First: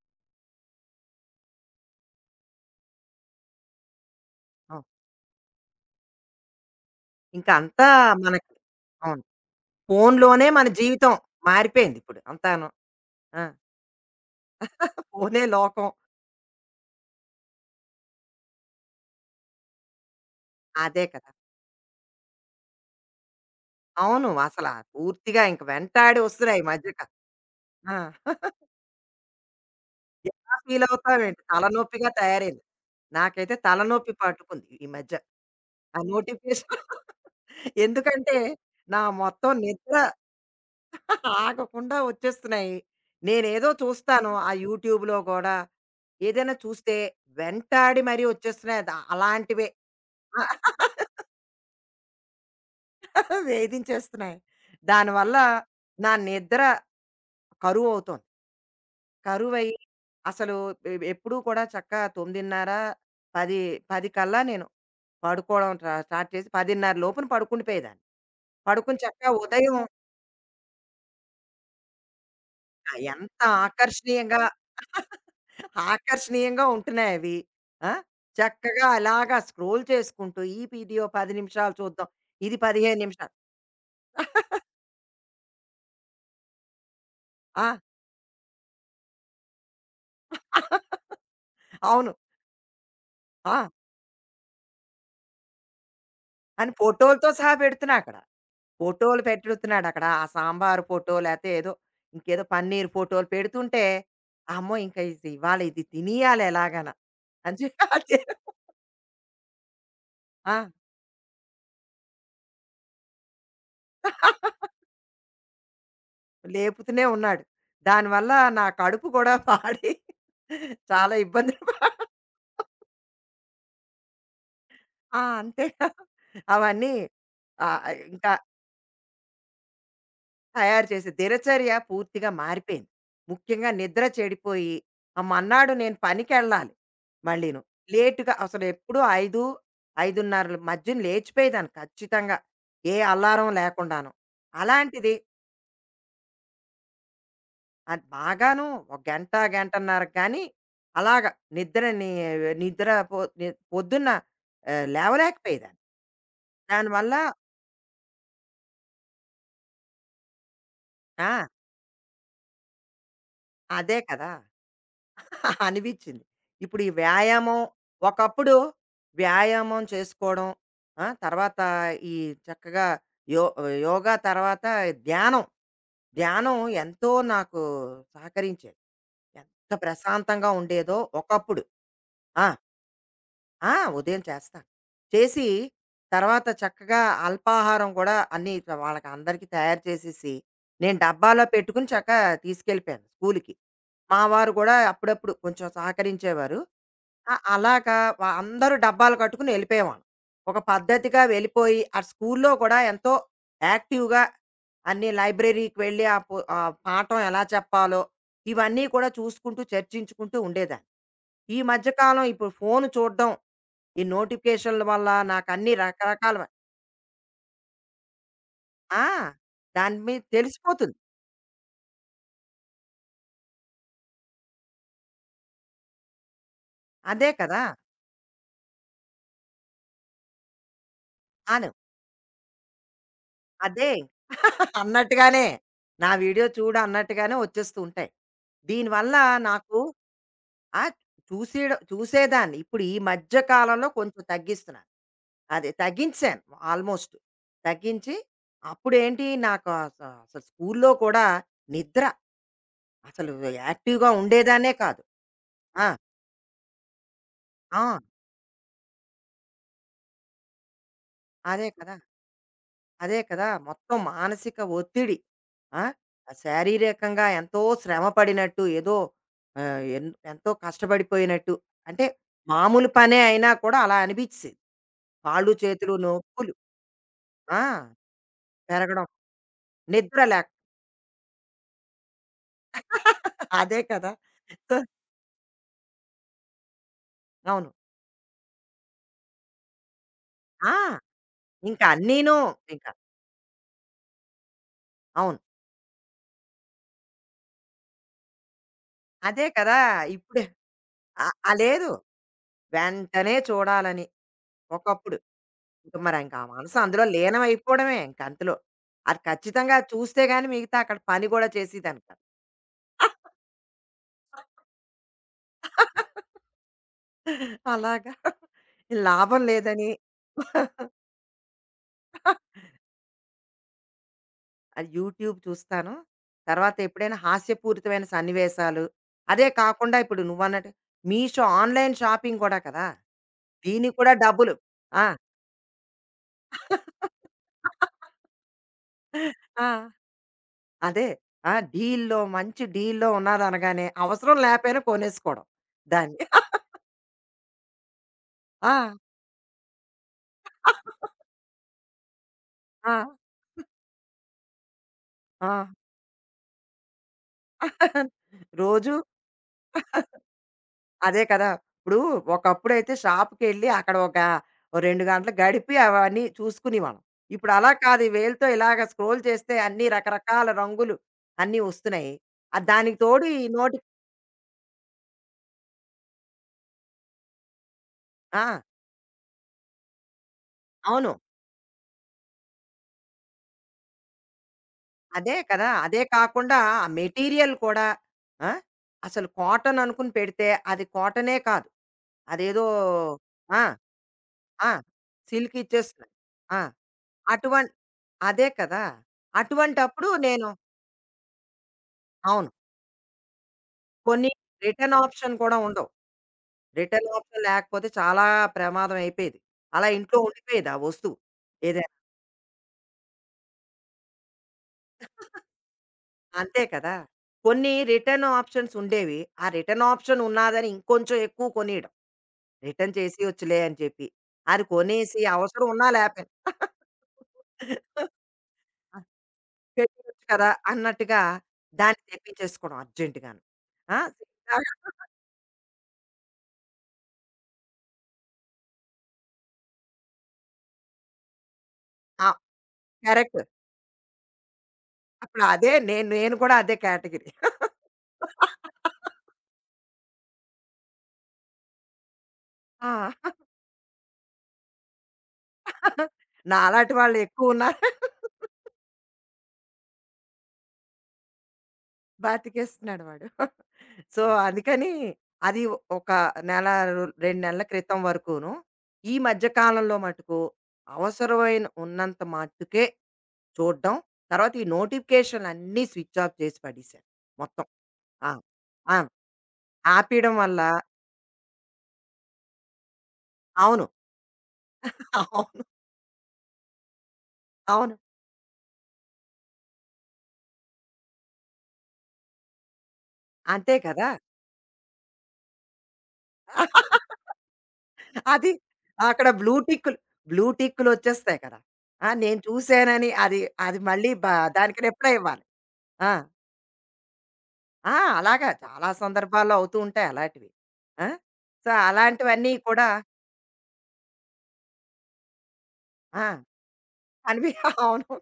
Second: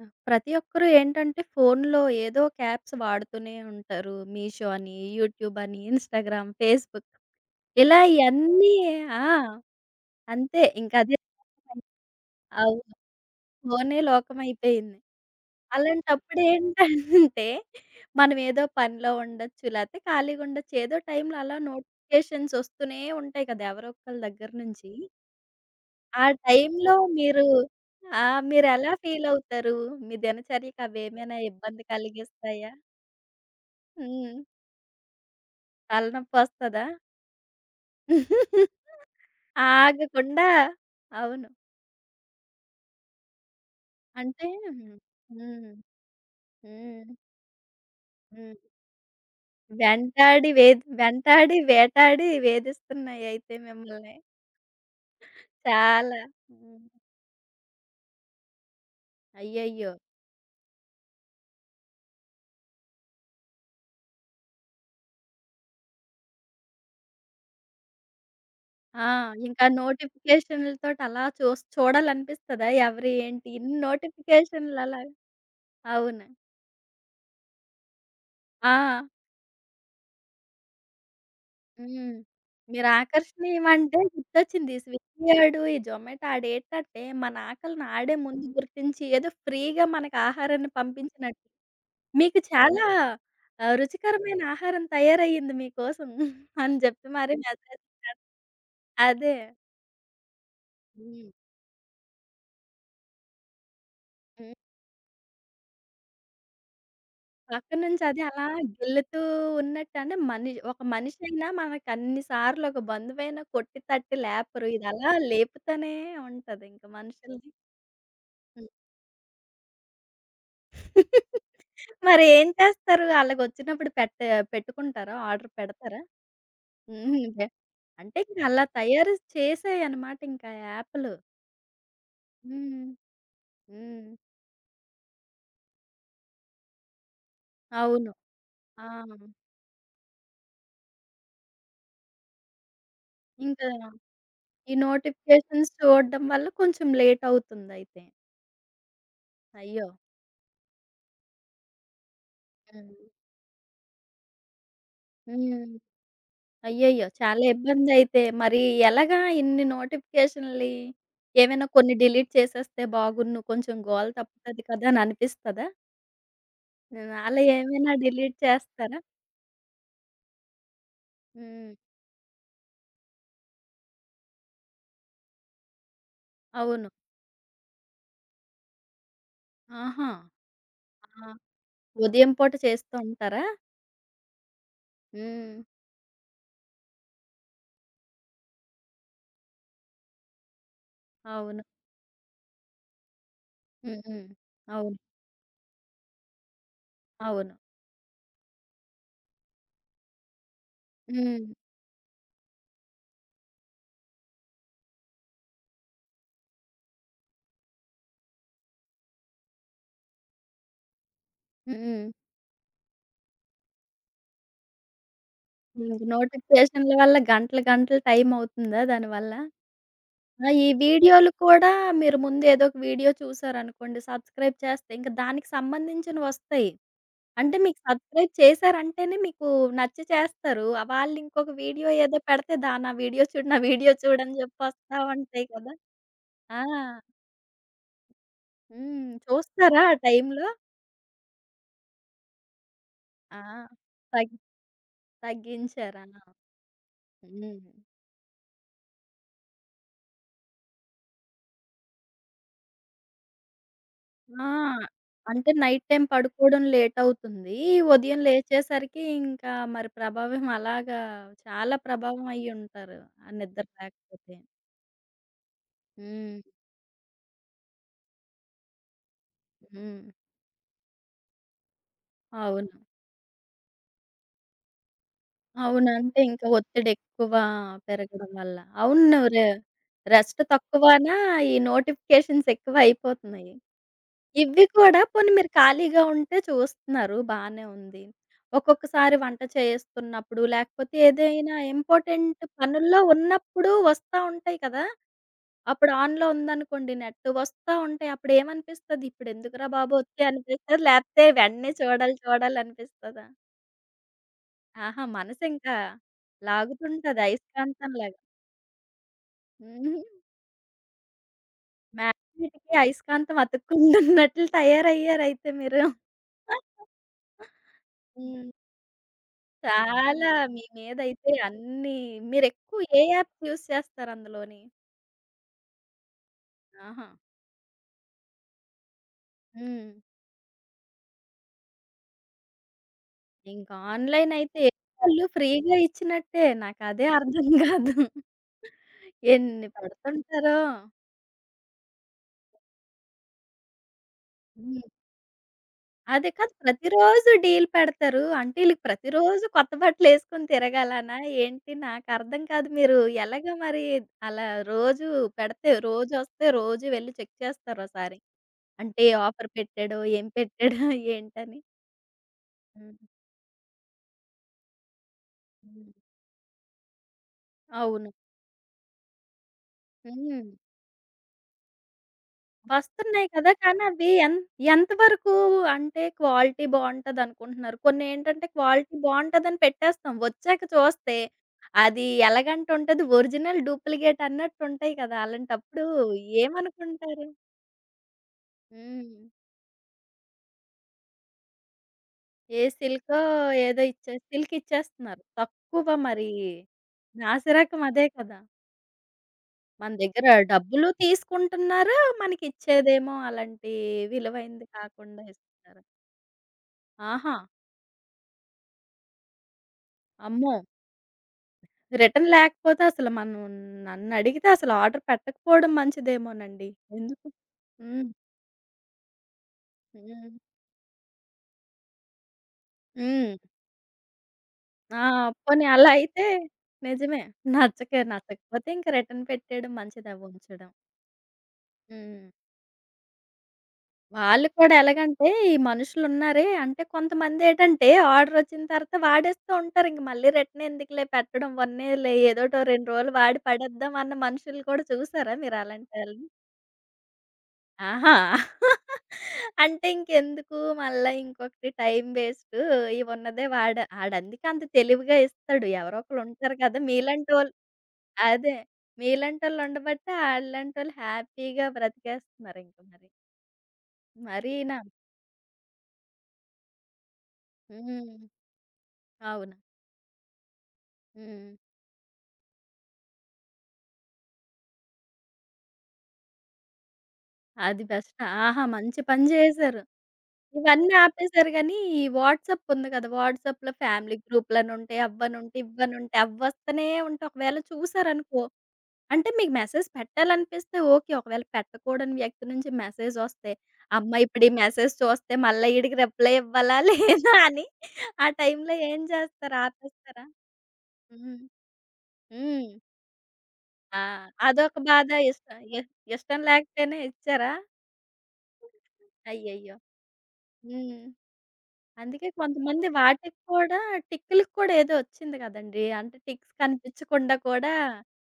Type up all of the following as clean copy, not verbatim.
ఆ! ప్రతి ఒక్కరు ఏంటంటే, ఫోనులో ఏదో ఒక యాప్స్ వాడుతూనే ఉంటారు. మీషో అవును. అని, యూట్యూబ్ అని, ఇన్‌స్టాగ్రామ్, ఫేస్‌బుక్ ఇంకా అంతా ఇలా మనకి ఇయన్నీ అవును. ఆ! ఫోనులోనే అంతే. మన ఇంక జీవితం అదే లోకమై మారిపోయింది ఇప్పుడు అంతాను. అవును. ఆ! ఫోనే లోకమైపోయింది. ఫోనే లోకం. అలాంటప్పుడు ఏంటంటే, మనం ఏదో పనిలో ఉండొచ్చు, లేతే ఖాళీగా ఉండొచ్చు. ఏదో అదే కదా! టైంలో అలా నోటిఫికేషన్స్ వస్తూనే ఉంటాయి కదా! ఎవరో ఒకళ్ళ అవును. దగ్గర అసలా నుంచి. పూర్తిగా ఇంక వెంటాడి ఆ వస్తున్నాయి ఈ మధ్య టైంలో కా మీరు ఆ! ఆ! మీరెలా ఫీలవుతారు? మీ ఎలా దినచర్యకి ఫీల్ అవేమైనా అవుతావేంటి? ఇబ్బంది తలనొప్పిగా తయారైంది. కలిగిస్తాయా? నాకైతే తలనొప్పి హ్మ్. పట్టుకుంది ఈ మధ్య. ఆ నోటిఫికేషన్. తలనొప్పొస్తదా? ఎందుకంటే నా మొత్తం నిద్ర ఆగకుండా అవును. ఆగకుండా వచ్చేస్తున్నాయి. నేనేదో చూస్తాను అంటే ఆ హ్మ్. యూట్యూబ్‌లో గూడా. హ్మ్. ఏదైనా చూస్తే హ్మ్. వెంటాడి మరీ వచ్చేస్తున్నాయి. అలాంటివే. ఆ, వెంటాడి, వేటాడి వేధిస్తున్నాయి అయితే మిమ్మల్ని. వేధించేస్తున్నాయి. దానివల్ల నా చాలా. నిద్ర హ్మ్. కరువవుతోంది. కరువయ్యి అయ్యయ్యో! అసలు ఎప్పుడూ కూడా చక్కగా 9:30, 10, 10 కల్లా నేను పడుకోవడం స్టార్ట్ చేసి 10:30 లోపున పడుకుండిపోయేదాన్ని. పడుకొని ఆ! చక్కగా ఇంకా ఉదయం. నోటిఫికేషన్‌లతోటి అలా చూడాలనిపిస్తదా? ఆ! ఎవరు ఎంత ఏంటి ఇన్ని ఆకర్షణీయంగా నోటిఫికేషన్‌లలా అవును. ఆకర్షణీయంగా ఉంటున్నాయవి. ఆ! చక్కగా ఆ! అలాగా స్క్రోల్ చేసుకుంటూ ఈ వీడియో 10 నిమిషాలు చూద్దాం. హ్మ్. ఇది మీరు 15 నిమిషాలు. ఆకర్షణీయమంటే గుర్తొచ్చింది. ఈ స్విగ్గీ ఆడు, ఈ జొమాటో ఆడేంటంటే మన ఆ! ఆకలిని ఆడే ముందు గుర్తించి ఏదో ఫ్రీగా మనకు ఆహారాన్ని పంపించినట్టు. అవును. మీకు చాలా ఆ! ఆహ్, రుచికరమైన ఆహారం తయారయ్యింది మీకోసం అని అని జెప్పి ఫోటోలతో మరి సహా మెసేజ్ పెడ్ పెడుతున్నాక్కడ. ఫోటోలు అదే. పెడుతున్నాడక్కడ. ఆ సాంబారు ఫోటో హ్మ్. లేతే ఏదో ఇంకేదో పన్నీర్ ఫోటోలు పెడుతుంటే, హ్మ్. అమ్మో! ఇంక ఇవాళ ఇది తినేయాలి ఎలాగైనా అని చెప్పి. పక్క నుంచి అది అలా గిల్లుతూ ఉన్నట్టు అంటే మని ఆ! ఒక మనిషైనా మనకన్ని సార్లు ఒక బంధువైనా కొట్టి తట్టి లేపరు. ఇది అలా లేపుతూనే ఉంటది ఇంక లేపుతూనే ఉన్నాడు. మనుషుల్ని. దానివల్ల నా హ్మ్. కడుపు కూడా పాడి చాలా ఇబ్బందులు మరి ఏం చేస్తారు? ఆళ్ళకొచ్చినప్పుడు పెట్టుకుంటారా? ఆ! ఆర్డర్ అంతేగా పెడతారా? అవన్నీ. హ్మ్. బె ఆహ్, అంటే ఇంకా ఇంక అలా తయారు చేశాయన్నమాట ఇంకా తయారు చేసి యాప్‌లు. దినచర్య పూర్తిగా మారిపోయింది. హ్మ్. ముఖ్యంగా నిద్ర హ్మ్. చెడిపోయి, ఆ మన్నాడు నేను పనికెళ్ళాలి మళ్ళీను. అవును. లేట్‌గా అసలు ఆ! ఎప్పుడూ 5, 5:30 మధ్యన లేచిపోయేదాన్ని ఖచ్చితంగా. ఏ అల్లారం ఇంకా లేకుండాను. ఈ అలాంటిది నోటిఫికేషన్స్ చూడడం వల్ల కొంచెం లేట్ అది అవుతుందయితే. బాగాను ఒక గంట, అయ్యో! గంటన్నర కానీ అలాగా నిద్రని నిద్ర హ్మ్. పొ ని పొద్దున్న, ఆహ్, హ్మ్. లేవలేకపోయేదాన్ని. అయ్యయ్యో! దానివల్ల చాలా ఇబ్బందయితే. మరి ఎలాగా ఇన్ని నోటిఫికేషన్‌లి ఆ! ఏమైనా కొన్ని డిలీట్ చేసేస్తే బాగున్ను కొంచెం అదే గోల కదా! తప్పుతది కదా! అని అనిపిస్తదా? అనిపించింది. ఇప్పుడు ఈ హ్మ్. అలా వ్యాయామం ఏమైనా డిలీట్ ఒకప్పుడు చేస్తారా? వ్యాయామం చేసుకోవడం, ఆ! తర్వాత హ్మ్. ఈ చక్కగా యో యోగా తర్వాత ధ్యానం. ధ్యానం అవును. ఎంతో నాకు సహకరించేది. ఎంత ఆహా! ప్రశాంతంగా ఉండేదో ఆ! ఒకప్పుడు. ఉదయం ఆ! పూట చేస్తూ ఉంటారా? ఆ! ఉదయం చేస్తాను. చేసి హ్మ్. తర్వాత చక్కగా అల్పాహారం కూడా అన్నీ ఇట్లా వాళ్ళకి అందరికీ తయారు చేసేసి, నేను డబ్బాలో అవును. పెట్టుకుని చక్కగా తీసుకెళ్ళిపోయాను స్కూలుకి. హ్మ్. మా హ్మ్. వారు కూడా అవును. అప్పుడప్పుడు కొంచెం సహకరించేవారు. అవును. అలాగా అందరూ డబ్బాలు కట్టుకుని ఎళ్ళిపోయేవాళ్ళం. ఒక పద్ధతిగా హ్మ్. వెళ్ళిపోయి, ఆ స్కూల్లో కూడా ఎంతో యాక్టివ్‌గా అన్ని లైబ్రరీకి వెళ్ళి ఆ పు ఆ పాఠం ఎలా చెప్పాలో, ఇవన్నీ కూడా చూసుకుంటూ చర్చించుకుంటూ ఉండేదాన్ని. ఈ మధ్య హ్మ్. కాలం ఇప్పుడు ఫోను చూడ్డం ఈ నోటిఫికేషన్ల వల్ల నాకన్నీ హ్మ్. రకరకాల. నోటిఫికేషన్ల వల్ల గంటలు గంటలు టైం అవుతుందా ఆ! దానివల్ల? దాని మీద ఆ! ఈ తెలిసిపోతుంది. వీడియోలు కూడా మీరు ముందు ఏదో ఒక వీడియో చూసారనుకోండి సబ్‌స్క్రైబ్ చేస్తే ఇంక దానికి సంబంధించినవొస్తాయి. అదే అంటే కదా! మీకు సబ్‌స్క్రైబ్ చేశారంటేనే మీకు నచ్చి చేస్తారు. ఆహ్, వాళ్ళింకొక అను. వీడియో ఏదో పెడితే దా నా వీడియో చూడు, నా అదే. వీడియో చూడని చెప్పి వస్తా అన్నట్టుగానే. ఉంటాయి కదా! నా వీడియో ఆ! చూడు అన్నట్టుగానే వచ్చేస్తూ ఉంటాయి. హ్మ్. దీనివల్ల నాకు చూస్తారా ఆ టైంలో? ఆ! చూసేయడం చూసేదాన్ని. ఇప్పుడు ఈ మధ్య ఆ! కాలంలో కొంచెం తగ్ తగ్గిస్తున్నాను. అదే తగ్గించారా? తగ్గించాను ఆల్మోస్ట్. హ్మ్. తగ్గించి అప్పుడేంటి నాకు అసలు స్కూల్లో కూడా నిద్ర అసలు యాక్టివ్‌గా ఆ! ఉండేదాన్నే కాదు. అంటే నైట్ ఆ! టైమ్ పడుకోవడం లేటవుతుంది. ఆ! ఉదయం లేచేసరికి ఇంకా మరి ప్రభావం అలాగా అదే చాలా కదా! ప్రభావం అయ్యుంటారు. అదే ఆ కదా! నిద్ర మొత్తం లేకపోతే. మానసిక ఒత్తిడి. ఆ! ఆ హ్మ్. శారీరకంగా ఎంతో శ్రమ పడినట్టు ఏదో ఆహ్, హ్మ్. ఎంతో కష్టపడిపోయినట్టు అంటే అవును. మామూలు పనే అయినా కూడా అలా అనిపించేసేది. కాళ్ళు, అవును. చేతులు అంటే ఇంకా నొప్పులు. ఒత్తిడెక్కువ ఆ! పెరగడం వల్ల. అవును. పెరగడం. నువ్వు రె నిద్ర రెస్ట్ లేక తక్కువనా, ఈ నోటిఫికేషన్స్ ఎక్కువ అయిపోతున్నాయి. అదే కదా! ఇవి సో కూడా పోనీ మీరు ఖాళీగా ఉంటే చూస్తున్నారు బానే అవును. ఉంది. ఒక్కొక్కసారి వంట చేస్తున్నప్పుడు, ఆ! లేకపోతే ఏదైనా ఇంకా అన్నీను ఇంపార్టెంట్ ఇంకా. పనుల్లో ఉన్నప్పుడు వస్తా ఉంటాయి కదా! అవును. అప్పుడు ఆన్‌లో ఉందనుకోండి నెట్, వస్తా ఉంటాయి. అప్పుడేమనిపిస్తది? అదే ఇప్పుడెందుకురా కదా! బాబు ఒత్తి ఇప్పుడే అనిపిస్తదా? లేపోతే ఆ! ఆ! వెంటనే లేదు. చూడాలి, చూడాలి అనిపిస్తదా? వెంటనే చూడాలని ఆహా! ఒకప్పుడు. మనసింకా ఇంక మరి ఆ మనసు అందులో లాగుతుంటది లీనమైపోవడమే ఇంక అయస్కాంతంలాగా. అంతలో. అది ఖచ్చితంగా హ్మ్. చూస్తే గాని మిగతా అక్కడ పని గూడా చేసేదాన్ని కాదు. మ్యాగ్నెట్‌కి అయస్కాంతం అతుక్కుంటున్నట్లు తయారయ్యారయితే మీరు. అలాగా. హ్మ్. లాభం లేదని చాలా మీ మీదయితే అన్నీ మీరెక్కువ ఏ యాప్స్ యూజ్ చేస్తారు అందులోని? అది యూట్యూబ్ చూస్తాను. తర్వాత ఆహా! ఎప్పుడైనా హాస్యపూరితమైన సన్నివేశాలు, అదే హ్మ్. కాకుండా ఇప్పుడు నువ్వన్నట్టు మీషో ఆన్‌లైన్ షాపింగ్ గూడా కదా! ఇంక దీనికి కూడా ఆన్‌లైన్ డబ్బులు. అయితే ఆ! వాళ్ళు ఫ్రీగా ఇచ్చినట్టే. నాకదే అర్థం కాదు. ఆ! ఎన్ని పెడుతుంటారో. అదే. ఆ! మంచి డీల్‌లో ఉన్నాదనగానే అవసరం లేపోయినా హ్మ్. కొనేసుకోవడం దాన్ని. అదే కాదు ప్రతిరోజు డీల్ పెడతారు. అంటే ఆ! ఈళ్ళకి ప్రతిరోజు కొత్త బట్టలేసుకొని తిరగాలనా ఏంటి? నాకర్థం కాదు. ఆ! మీరు ఎలాగ మరి అలా రోజు ఆ! పెడితే రోజొస్తే రోజు వెళ్లి చెక్ చేస్తారా ఒకసారి? రోజూ అంటే ఆఫర్ పెట్టాడో, ఏం పెట్టాడో అదే కదా! ఏంటని? ఇప్పుడు ఒకప్పుడైతే హ్మ్. షాప్‌కెళ్ళి అక్కడ ఒక, ఓ 2 గంటలు గడిపి హ్మ్. అవన్నీ చూసుకునేవాళ్ళం. ఇప్పుడు అలా కాదు. ఈ అవును. వేలుతో ఇలాగ స్క్రోల్ చేస్తే అన్ని రకరకాల హ్మ్. రంగులు అన్నీ వస్తున్నాయి. ఆహ్, దానికి తోడు వస్తున్నాయి ఈ కదా! నోటి కానీ అవి ఎన్ ఎంత వరకు అంటే క్వాలిటీ బావుంటదనుకుంటున్నారు? కొన్నేంటంటే ఆ! క్వాలిటీ బావుంటదని పెట్టేస్తాం. వచ్చాక అవును. చూస్తే అది ఎలగంట ఉంటది. ఒరిజినల్, డూప్లికేట్ అన్నట్టుంటాయి కదా! అదే కదా! అలాంటప్పుడు అదే కాకుండా ఆ ఏమనుకుంటారు? మెటీరియల్ కూడా ఆ! హ్మ్. అసలు కాటన్ అనుకుని పెడితే అది కాటనే కాదు. ఏ అదేదో సిల్కో ఆ! ఏదో ఇచ్చే సిల్క్ ఆ! ఇచ్చేస్తున్నారు. సిల్క్ తక్కువ ఇచ్చేస్తున్నాయి. మరి ఆ! అటువంట్ నాసిరకం అదే కదా! అదే కదా! మన అటువంటప్పుడు దగ్గర నేను డబ్బులు తీసుకుంటున్నారు. అవును. మనకిచ్చేదేమో అలాంటి కొన్ని విలువైంది రిటర్న్ కాకుండా ఆప్షన్ కూడా ఇస్తున్నారు. ఉండవు. రిటర్న్ ఆహా! ఆప్షన్ లేకపోతే చాలా ప్రమాదం అయిపోయేది. అలా ఇంట్లో అమ్మో! ఉండిపోయేది ఆ వస్తువు. ఏదైనా రిటర్న్ లేకపోతే అసలు మనం నన్నడిగితే అసలు ఆర్డర్ పెట్టకపోవడం అంతే మంచిదేమోనండి. కదా! ఎందుకు? కొన్ని హ్మ్. రిటర్న్ ఆప్షన్స్ ఉండేవి. ఆ రిటర్న్ ఆప్షన్ హ్మ్. ఉన్నాదని ఇంకొంచెం ఎక్కువ కొనియడం. రిటర్న్ హ్మ్. చేసేయొచ్చులే అని చెప్పి. అది ఆ! కొనేసి పోనీ అవసరం ఉన్నా అలా అయితే లేపోయినా నిజమే. నచ్చకపోతే ఇంక ఆ! రిటర్న్ పెట్టేయడం మంచిది పెట్టొచ్చు అవి కదా! ఉంచడం. అన్నట్టుగా దాన్ని హ్మ్. తెప్పించేసుకోవడం అర్జెంట్‌గాను. ఆ! వాళ్ళు కూడా ఎలాగంటే ఈ మనుషులున్నారే అంటే కొంతమందేటంటే ఆర్డరొచ్చిన తర్వాత వాడేస్తూ ఉంటారు. ఇంక మళ్ళీ రిటర్న్ ఎందుకులే పెట్టడం, వన్నేలే ఆ! ఏదోటో 2 రోజులు కరెక్ట్. వాడి పడేద్దాం అన్న మనుషులు కూడా చూసారా అప్పుడు అదే నేను మీరలాంటోళ్ళని? నేను కూడా అదే కేటగిరీ. ఆహా! అంటే ఇంకెందుకు మళ్ళా ఇంకొకటి టైమ్ వేస్టు. ఆ! ఇవున్నదే వాడ ఆడందుకే అంత తెలివిగా ఇస్తాడు. ఎవరో ఒకళ్ళుంటారు కదా! నాలాంటి వాళ్ళు మీలాంటోళ్ళు ఎక్కువున్నారు. అదే. మీలాంటోళ్ళుండబట్టే ఆళ్ళంటోళ్ళు హ్యాపీగా బ్రతికేస్తున్నారింక బతికేస్తున్నాడు మరి. వాడు. సో, హ్మ్. మరీనా అందుకని అది ఒక నెల, 2 నెలల క్రితం హ్మ్. వరకును. ఈ మధ్య అవును. కాలంలో మటుకు హ్మ్. అవసరమైన ఉన్నంత మట్టుకే చూడడం. తర్వాత ఈ నోటిఫికేషన్‌లన్నీ స్విచ్ ఆఫ్ చేసి పడేశాను మొత్తం. అది బెస్ట్. ఆ! ఆహా! ఆ! మంచి పని జేశారు. ఆపేయడం వల్ల ఇవన్నీ ఆపేశారు గానీ, ఈ వాట్సాప్ ఉంది కదా! వాట్సాప్‌లో అవును. ఫ్యామిలీ గ్రూప్‌లనుంటాయి, అవును. అవ్వనుంటాయి, ఇవ్వనుంటాయి, అవ్వొస్తనే ఉంటాయి. ఒకవేళ అవును. చూసారనుకో అంటే మీకు మెసేజ్ పెట్టాలనిపిస్తే ఓకే. ఒకవేళ పెట్టకూడని వ్యక్తి నుంచి మెసేజొస్తే, అంతే కదా! అమ్మ! ఇప్పుడు ఈ మెసేజ్ చూస్తే మళ్ళా ఈడికి రిప్లై ఇవ్వాలా లేదా అని ఆ అది టైంలో ఏం అక్కడ బ్లూ చేస్తారు? టిక్కులు, ఆపేస్తారా? బ్లూ హ్మ్. టిక్కులొచ్చేస్తాయి కదా! ఆ! నేను హ్మ్. చూసానని అది, అది ఆ! మళ్ళీ అదొక దానికి బాధ. రిప్లై ఇవ్వాలి. ఆ! ఇష్టం లేకపోయినా ఇచ్చారా? ఆ! అలాగా చాలా సందర్భాల్లో అవుతూ అయ్యయ్యో! ఉంటాయి అలాంటివి. హ్మ్. ఆ! సో, అందుకే అలాంటివన్నీ కొంతమంది కూడా వాటికి కూడా టిక్కులకి కూడా ఏదో వచ్చింది కదండీ. అంటే ఆ! టిక్స్ కనిపించకుండా అనివి కూడా అవును.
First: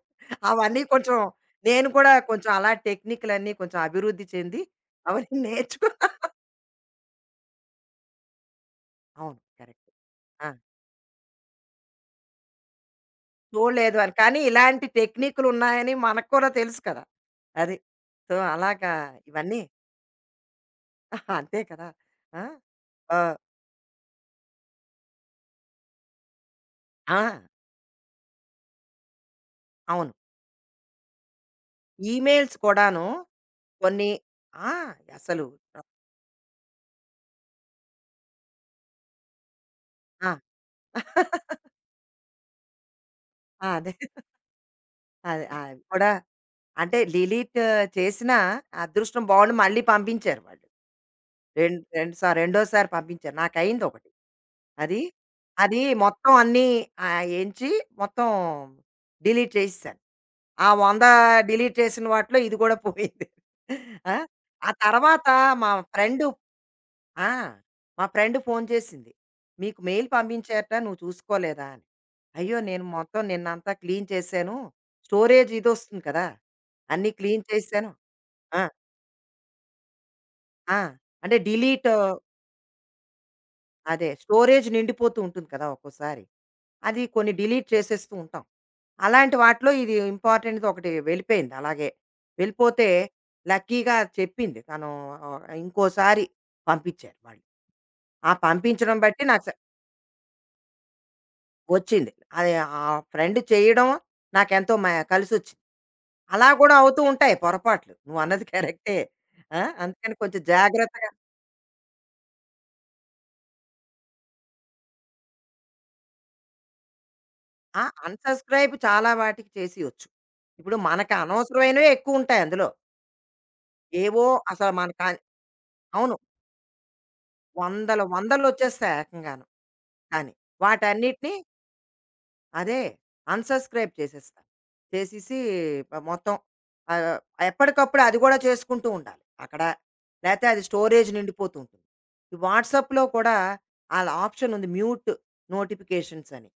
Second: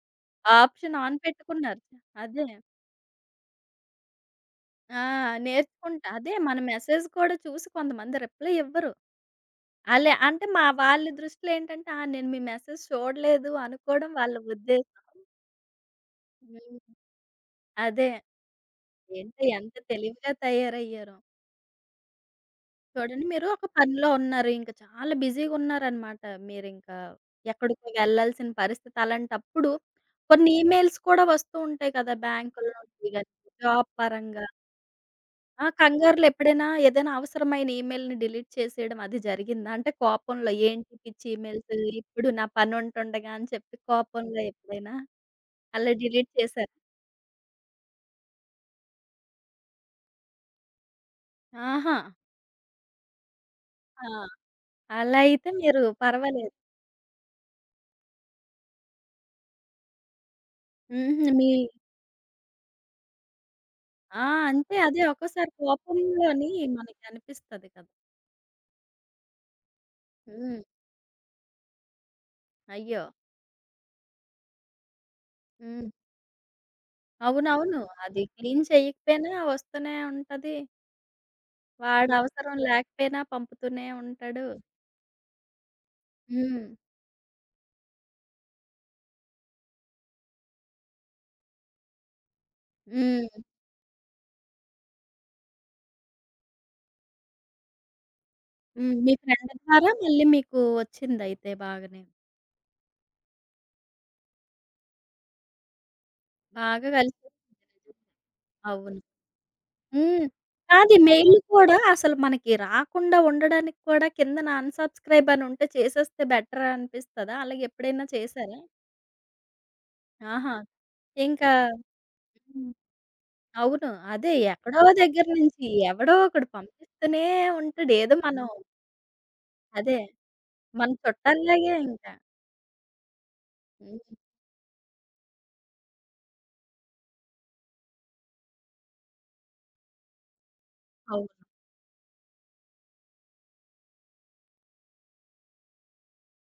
అవన్నీ ఆప్షన్ కొంచెం ఆన్ పెట్టుకున్నారు. నేను కూడా అదే. కొంచెం అలా టెక్నిక్‌లన్నీ కొంచెం అభివృద్ధి చెంది ఆ! అవన్నీ నేర్చుకున్నా. నేర్చుకుంటా. అదే మన మెసేజ్ కూడా చూసి కొంతమంది రిప్లై ఇవ్వరు. అవును. కరెక్ట్. ఆళ్ళే అంటే ఆ! మా వాళ్ళ దృష్టిలో ఏంటంటే, "ఆ! నేను మీ మెసేజ్ చూడలేదు" చూడలేదు అనుకోవడం అని. వాళ్ళ కానీ ఇలాంటి ఉద్దేశం. టెక్నిక్‌లున్నాయని మనకు కూడా హ్మ్. తెలుసు కదా! అది. అదే. సో, అలాగా ఏంటో ఇవన్నీ ఎంత తెలివిగా తయారయ్యారో. అంతే కదా! ఆ! చూడండి ఆహ్, మీరు ఒక పనిలో ఉన్నారు. ఇంక చాలా బిజీగా ఉన్నారనమాట. మీరింకా ఆ! ఎక్కడికో వెళ్ళాల్సిన పరిస్థితి. అలాంటప్పుడు అవును. కొన్ని ఈమెయిల్స్ కూడా వస్తూ ఉంటాయి కదా! ఈమెయిల్స్ బ్యాంకుల కూడాను నుండి గాని, జాబ్ కొన్ని పరంగా. ఆ! అసలు ఆ! కంగారులో ఎప్పుడైనా ఏదైనా అవసరమైన ఈమెయిల్‌ని డిలీట్ చేసేయడం అది జరిగిందా? అంటే ఆ! కోపంలో ఏంటి పిచ్చి ఈమెయిల్స్ ఇప్పుడు నా పనుంటుండగా అని చెప్పి అదే. కోపంలో ఎప్పుడైనా అదే. అది అలా కూడా డిలీట్ చేశారా? అంటే డిలీట్ చేసిన అదృష్టం బావుండి మళ్ళీ పంపించారు వాళ్ళు. రెండు ఆహా! రెండు సారి రెండోసారి పంపించారు. నాకయిందొకటి. ఆ! అది. అలా అయితే అది మీరు మొత్తం పర్వాలేదు. అన్నీ ఆహ్, ఎంచి మొత్తం డిలీట్ చేసేసాను. ఆ 100 హుహు. మీ డిలీట్ చేసిన వాటిలో ఇది కూడా పోయింది. ఆ! ఆ! ఆ అంతే అదే తర్వాత ఒక్కోసారి మా ఫ్రెండు కోపంలోని మనకి ఆ! అనిపిస్తది కదా! మా ఫ్రెండ్ ఫోను చేసింది. "మీకు మెయిల్ హ్మ్. పంపించారట నువ్వు చూసుకోలేదా" అని. అయ్యో! నేను అయ్యో! మొత్తం నిన్నంతా క్లీన్ చేశాను. స్టోరేజ్ హ్మ్. ఇదొస్తుంది కదా! అన్నీ క్లీన్ అవునవును. చేశాను. అది ఆ! క్లీన్ చేయకపోయినా వస్తూనే ఉంటది. ఆ! అంటే డిలీట్ వాడవసరం లేకపోయినా పంపుతూనే అదే ఉంటాడు. స్టోరేజ్ నిండిపోతూ ఉంటుంది కదా! ఒక్కోసారి. హ్మ్. అది కొన్ని డిలీట్ చేసేస్తూ ఉంటాం. అలాంటి వాటిలో ఇది ఇంపార్టెంట్‌ది ఒకటి వెళ్ళిపోయింది అలాగే. వెళ్ళిపోతే హ్మ్. లక్కీగా చెప్పింది తను. ఆహ్, ఇంకోసారి పంపించారు వాళ్ళు. ఆ హ్మ్. పంపించడం మీ బట్టి నాకు ఫ్రెండ్ ద్వారా మళ్ళీ మీకు వచ్చిందయితే బాగానే. వచ్చింది. అది ఆ ఫ్రెండ్ చేయడం నాకెంతో కలిసొచ్చింది. అలా గూడా బాగా అవుతూ కలిసి ఉంటాయి పొరపాట్లు. నువ్వన్నది కరెక్టే. అవును. ఆ! అందుకని హ్మ్. కొంచెం కాదు. ఈ జాగ్రత్తగా. మెయిల్‌లు కూడా అసలు మనకి రాకుండా ఉండడానికి కూడా కిందన అన్‌సబ్‌స్క్రైబ్ అని ఉంటే చేసేస్తే బెటర్ అనిపిస్తదా? అలాగే ఆ! ఎప్పుడైనా చేశారా? అన్‌సబ్‌స్క్రైబ్ చాలా వాటికి చేసియొచ్చు. ఆహా! ఇప్పుడు మనకి ఇంకా అనవసరమైనవే ఎక్కువుంటాయి అందులో. హ్మ్. అవును. ఏవో అదే అసలు ఎక్కడో మన కా దగ్గర నుంచి అవును. ఎవడో ఒకడు పంపిస్తూనే ఉంటాడు. వందల ఏదో మనం వందలొచ్చేస్తాయి ఏకంగాను. అదే కానీ మన వాటన్నిటిని చుట్టాల్లాగే ఇంకా. అదే. అన్‌సబ్‌స్క్రైబ్ హ్మ్. చేసేస్తా. చేసేసి ఆహ్, మొత్తం ఆహ్, ఎప్పటికప్పుడు అది గూడా చేసుకుంటూ ఉండాలి అక్కడ. లేతే అది స్టోరేజ్ అవును. నిండిపోతూ ఉంటుంది. ఈ వాట్సాప్‌లో కూడా ఆళ్ళ ఆప్షన్ ఉంది. మ్యూట్ నోటిఫికేషన్స్ అని.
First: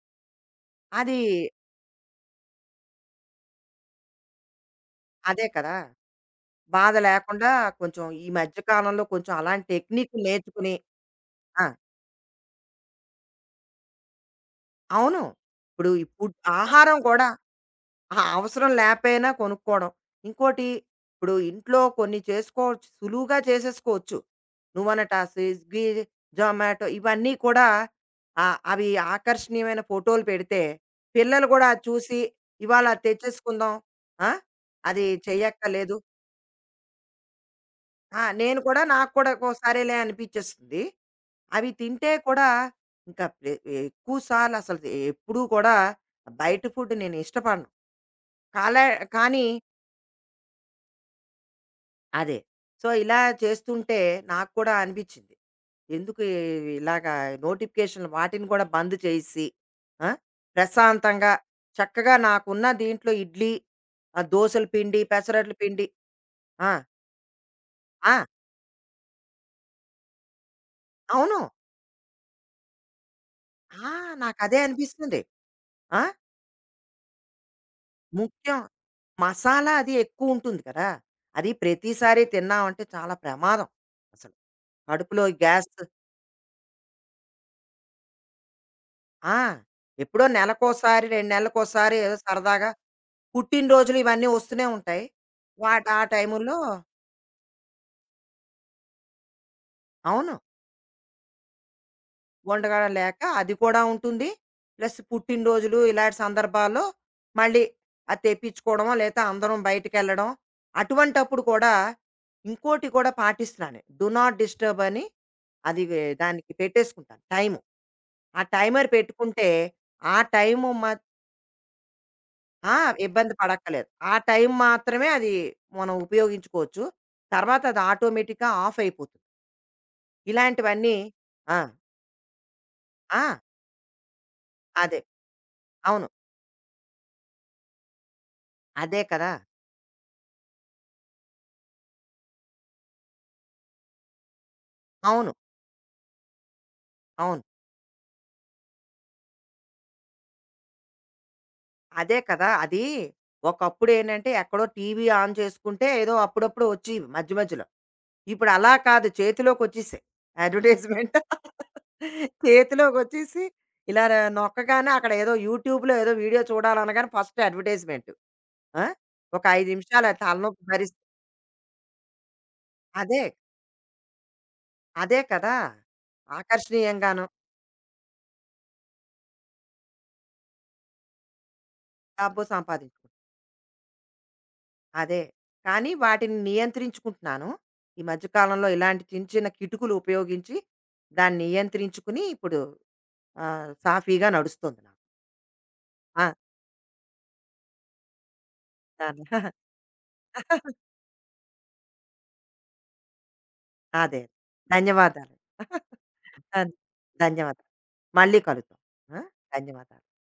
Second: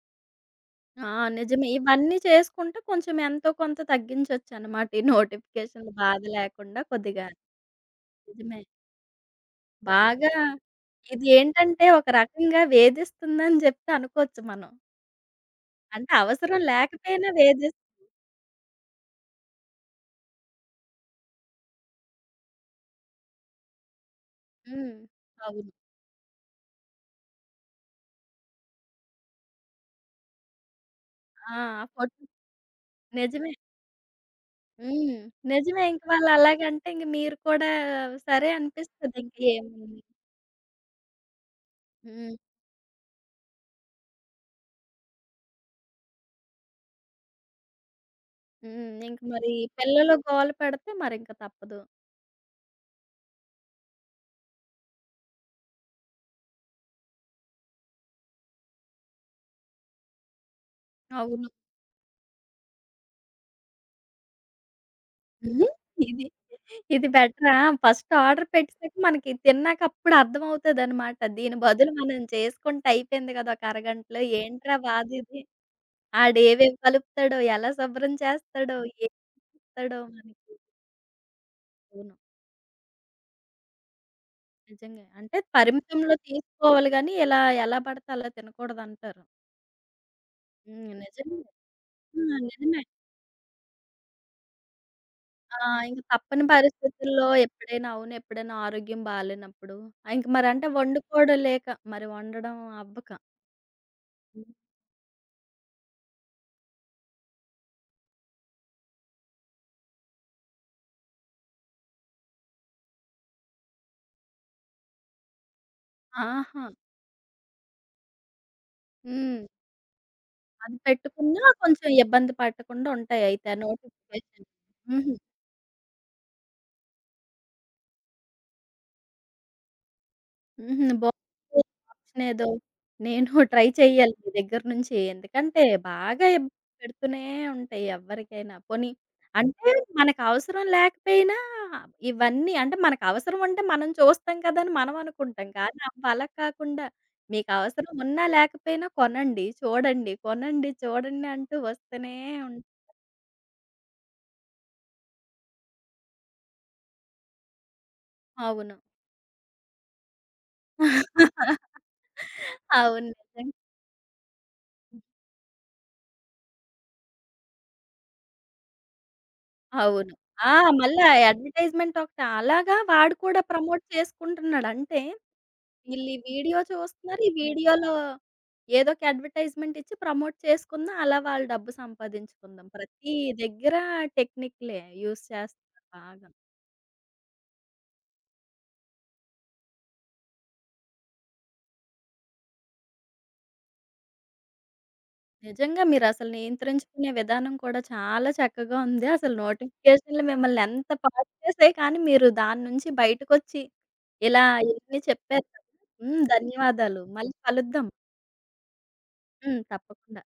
ఆ! అది నిజమే. ఇవన్నీ చేసుకుంటే కొంచెం ఎంతో కొంత తగ్గించొచ్చనమాట. ఈ అదే కదా! నోటిఫికేషన్‌ల బాధ లేకుండా బాధ కొద్దిగా. లేకుండా కొంచెం ఈ మధ్య నిజమే. కాలంలో కొంచెం అలాంటి టెక్నిక్ బాగా నేర్చుకుని. ఆ! ఇదేంటంటే ఒక రకంగా వేధిస్తుందని జెప్తే అనుకోవచ్చు మనం. అవును. ఇప్పుడు ఈ అంటే ఫుడ్ అవసరం ఆహారం గూడా లేకపోయినా వేధిస్ ఆ అవసరం లేకపోయినా కొనుక్కోవడం. ఇంకోటి ఇప్పుడు ఇంట్లో కొన్ని చేసుకోవచ్చు, సులువుగా చేసేసుకోవచ్చు. హ్మ్. నువ్వన్నట్టు ఆ అవును. స్విగ్గీ, జొమాటో ఇవన్నీ కూడా ఆహ్, అవి ఆకర్షణీయమైన ఫోటోలు పెడితే పిల్లలు ఆ! కూడా అది ఫోట్ చూసి ఇవాళ అది నిజమే. తెచ్చేసుకుందాం. ఆ! అది హ్మ్. నిజమే. చెయ్యక్కర్లేదు. ఇంక వాళ్ళు అలాగంటే ఇంక మీరు కూడా ఆ! సరే నేను కూడా నాకు అనిపిస్తది. కూడా ఇంక ఓ సరేలే ఏముంది. అనిపిచ్చేస్తుంది. అవి తింటే హ్మ్. కూడా ఇంకా ఎ ఎక్కువ సార్లు అసలు ఎప్పుడూ కూడా బయట ఫుడ్ నేను ఇష్టపడను. కాలే హ్మ్. ఇంక కానీ మరి పిల్లలు గోల పెడితే మరింక తప్పదు. అదే. సో, ఇలా చేస్తుంటే నాకు కూడా అనిపిచ్చింది. ఎందుకు ఇలాగా నోటిఫికేషన్‌లు వాటిని కూడా బంద్ చేసేసి, ఆ! ప్రశాంతంగా అవును. చక్కగా నాకున్న దీంట్లో ఇడ్లీ, ఆహ్, దోసల పిండి, పెసరట్ల హ్మ్. పిండి. ఇది, ఆ! ఇది బెటరా? ఫస్ట్ ఆ! ఆర్డర్ పెట్టేసాక మనకి తిన్నాక అప్పుడు అర్థమవుతదనమాట. అవును. దీని బదులు మనం చేసుకుంటే అయిపోయింది కదా! ఒక ఆ! అరగంటలో. నాకదే ఏంట్రా బాధ అనిపిస్తుంది. ఇది? ఆ! ఆడేవేవి కలుపుతాడో, ఎలా శుభ్రం ముఖ్యం. చేస్తాడో, ఏం మసాలా అది ఇస్తాడో మనకి. ఎక్కువుంటుంది కదా! అది అవును. ప్రతిసారి తిన్నామంటే చాలా ప్రమాదం అసలు. నిజంగా. కడుపులో అంటే గ్యాస్. పరిమితంలో తీసుకోవాలి గానీ, ఇలా ఎలా పడితే అలా తినకూడదంటారు. ఆ! ఎప్పుడో హ్మ్. నెలకోసారి, 2 నిజమే. నెలలకోసారి ఏదో ఆ! సరదాగా నిజమే. పుట్టినరోజులు ఇవన్నీ వస్తూనే ఉంటాయి. ఆ! వాటి ఆ ఇంక తప్పని టైముల్లో పరిస్థితుల్లో ఎప్పుడైనా అవును. ఎప్పుడైనా ఆరోగ్యం బాలేనప్పుడు. ఆహ్, ఇంక అవును. మరంటే వండుకోవడం లేక, మరి వండడం వంటగడం అవ్వక. లేక అది కూడా ఉంటుంది. ప్లస్ పుట్టినరోజులు ఇలాంటి సందర్భాల్లో మళ్ళీ అది తెప్పించుకోవడమో, లేతే అందరం బయటికెళ్ళడం. అటువంటప్పుడు కూడా ఇంకోటి కూడా పాటిస్తున్నాను. డు నాట్ డిస్టర్బ్ అని అది దానికి ఆహా! పెట్టేసుకుంటాను టైము. ఆ టైమర్ హ్మ్. పెట్టుకుంటే ఆ టైము అది మ పెట్టుకున్నా కొంచెం ఇబ్బంది ఆ! పడకుండా ఉంటాయి ఇబ్బంది అయితే ఆ పడక్కర్లేదు. ఆ నోటిఫికేషన్. టైం మాత్రమే హుహు. అది మనం ఉపయోగించుకోవచ్చు. తర్వాత అది ఆటోమేటిక్‌గా ఆఫ్ అయిపోతుంది. హుహు. ఇలాంటివన్నీ ఆ! బావుంది. ఆప్షనేదో నేను ఆ! ట్రై చెయ్యాలి మీ దగ్గర నుంచి. అదే. ఎందుకంటే అవును. బాగా ఇబ్బంది పెడుతూనే ఉంటాయి ఎవ్వరికైనా. పోనీ అదే కదా! అంటే మనకవసరం లేకపోయినా ఇవన్నీ అంటే మనకవసరం ఉంటే మనం చూస్తాం కదా! అని మనం అవును. అనుకుంటాం. కానీ అవ్వలా కాకుండా అవును. మీకవసరం ఉన్నా లేకపోయినా కొనండి, చూడండి, కొనండి, చూడండి అంటూ వస్తూనే అదే కదా! ఉంటాయి. అది ఒకప్పుడేంటంటే ఎక్కడో టీవీ ఆన్ చేసుకుంటే ఏదో అప్పుడప్పుడు వచ్చేవి మధ్య మధ్యలో. ఇప్పుడు అలా అవును. కాదు చేతిలోకొచ్చేసాయి. అడ్వర్‌టైజ్‌మెంట్ అవును. చేతిలోకొచ్చేసి నిజంగా. ఇలా నొక్కగానే అక్కడ ఏదో యూట్యూబ్‌లో ఏదో వీడియో చూడాలనగానే ఫస్ట్ అడ్వర్‌టైజ్‌మెంట్. ఆ! ఒక 5 నిమిషాలు ఆ అవును. ఆ! తలనొప్పి మళ్ళా అడ్వర్‌టైజ్‌మెంట్ ఒకటి. అలాగా వాడు అదే. కూడా ప్రమోట్ చేసుకుంటున్నాడు. అంటే అదే కదా! వీళ్ళు ఈ వీడియో చూస్తున్నారు. ఆకర్షణీయంగాను ఈ వీడియోలో ఏదో ఒక అడ్వర్‌టైజ్‌మెంట్ ఇచ్చి ప్రమోట్ చేసుకుందాం. అలా వాళ్ళు డబ్బు డబ్బు సంపాదించుకుందాం. సంపాదించు ప్రతి దగ్గర టెక్నిక్‌లే అదే. యూజ్ చేస్తున్నారు కానీ బాగా. వాటిని నియంత్రించుకుంటున్నాను. ఈ మధ్య కాలంలో ఇలాంటి చిన్న చిన్న కిటుకులు ఉపయోగించి దాన్ని నియంత్రించుకుని ఇప్పుడు ఆహ్, సాఫీగా నడుస్తుంది నాకు. నిజంగా ఆ! మీరసలు నియంత్రించుకునే విధానం కూడా చాలా చక్కగా ఉంది. దాన్ని అసలు నోటిఫికేషన్‌లు మిమ్మల్ని ఎంత పాడు చేసాయి. కానీ మీరు దాని నుంచి బయటకొచ్చి అదే. ఇలా ఇన్ని ధన్యవాదాలు. చెప్పారు కదా! హ్మ్. ధన్ ధన్యవాదాలు. మళ్ళీ ధన్యవాదాలు. కలుద్దాం. మళ్ళీ కలుద్దాం. ఆ! హ్మ్. ధన్యవాదాలు. తప్పకుండా.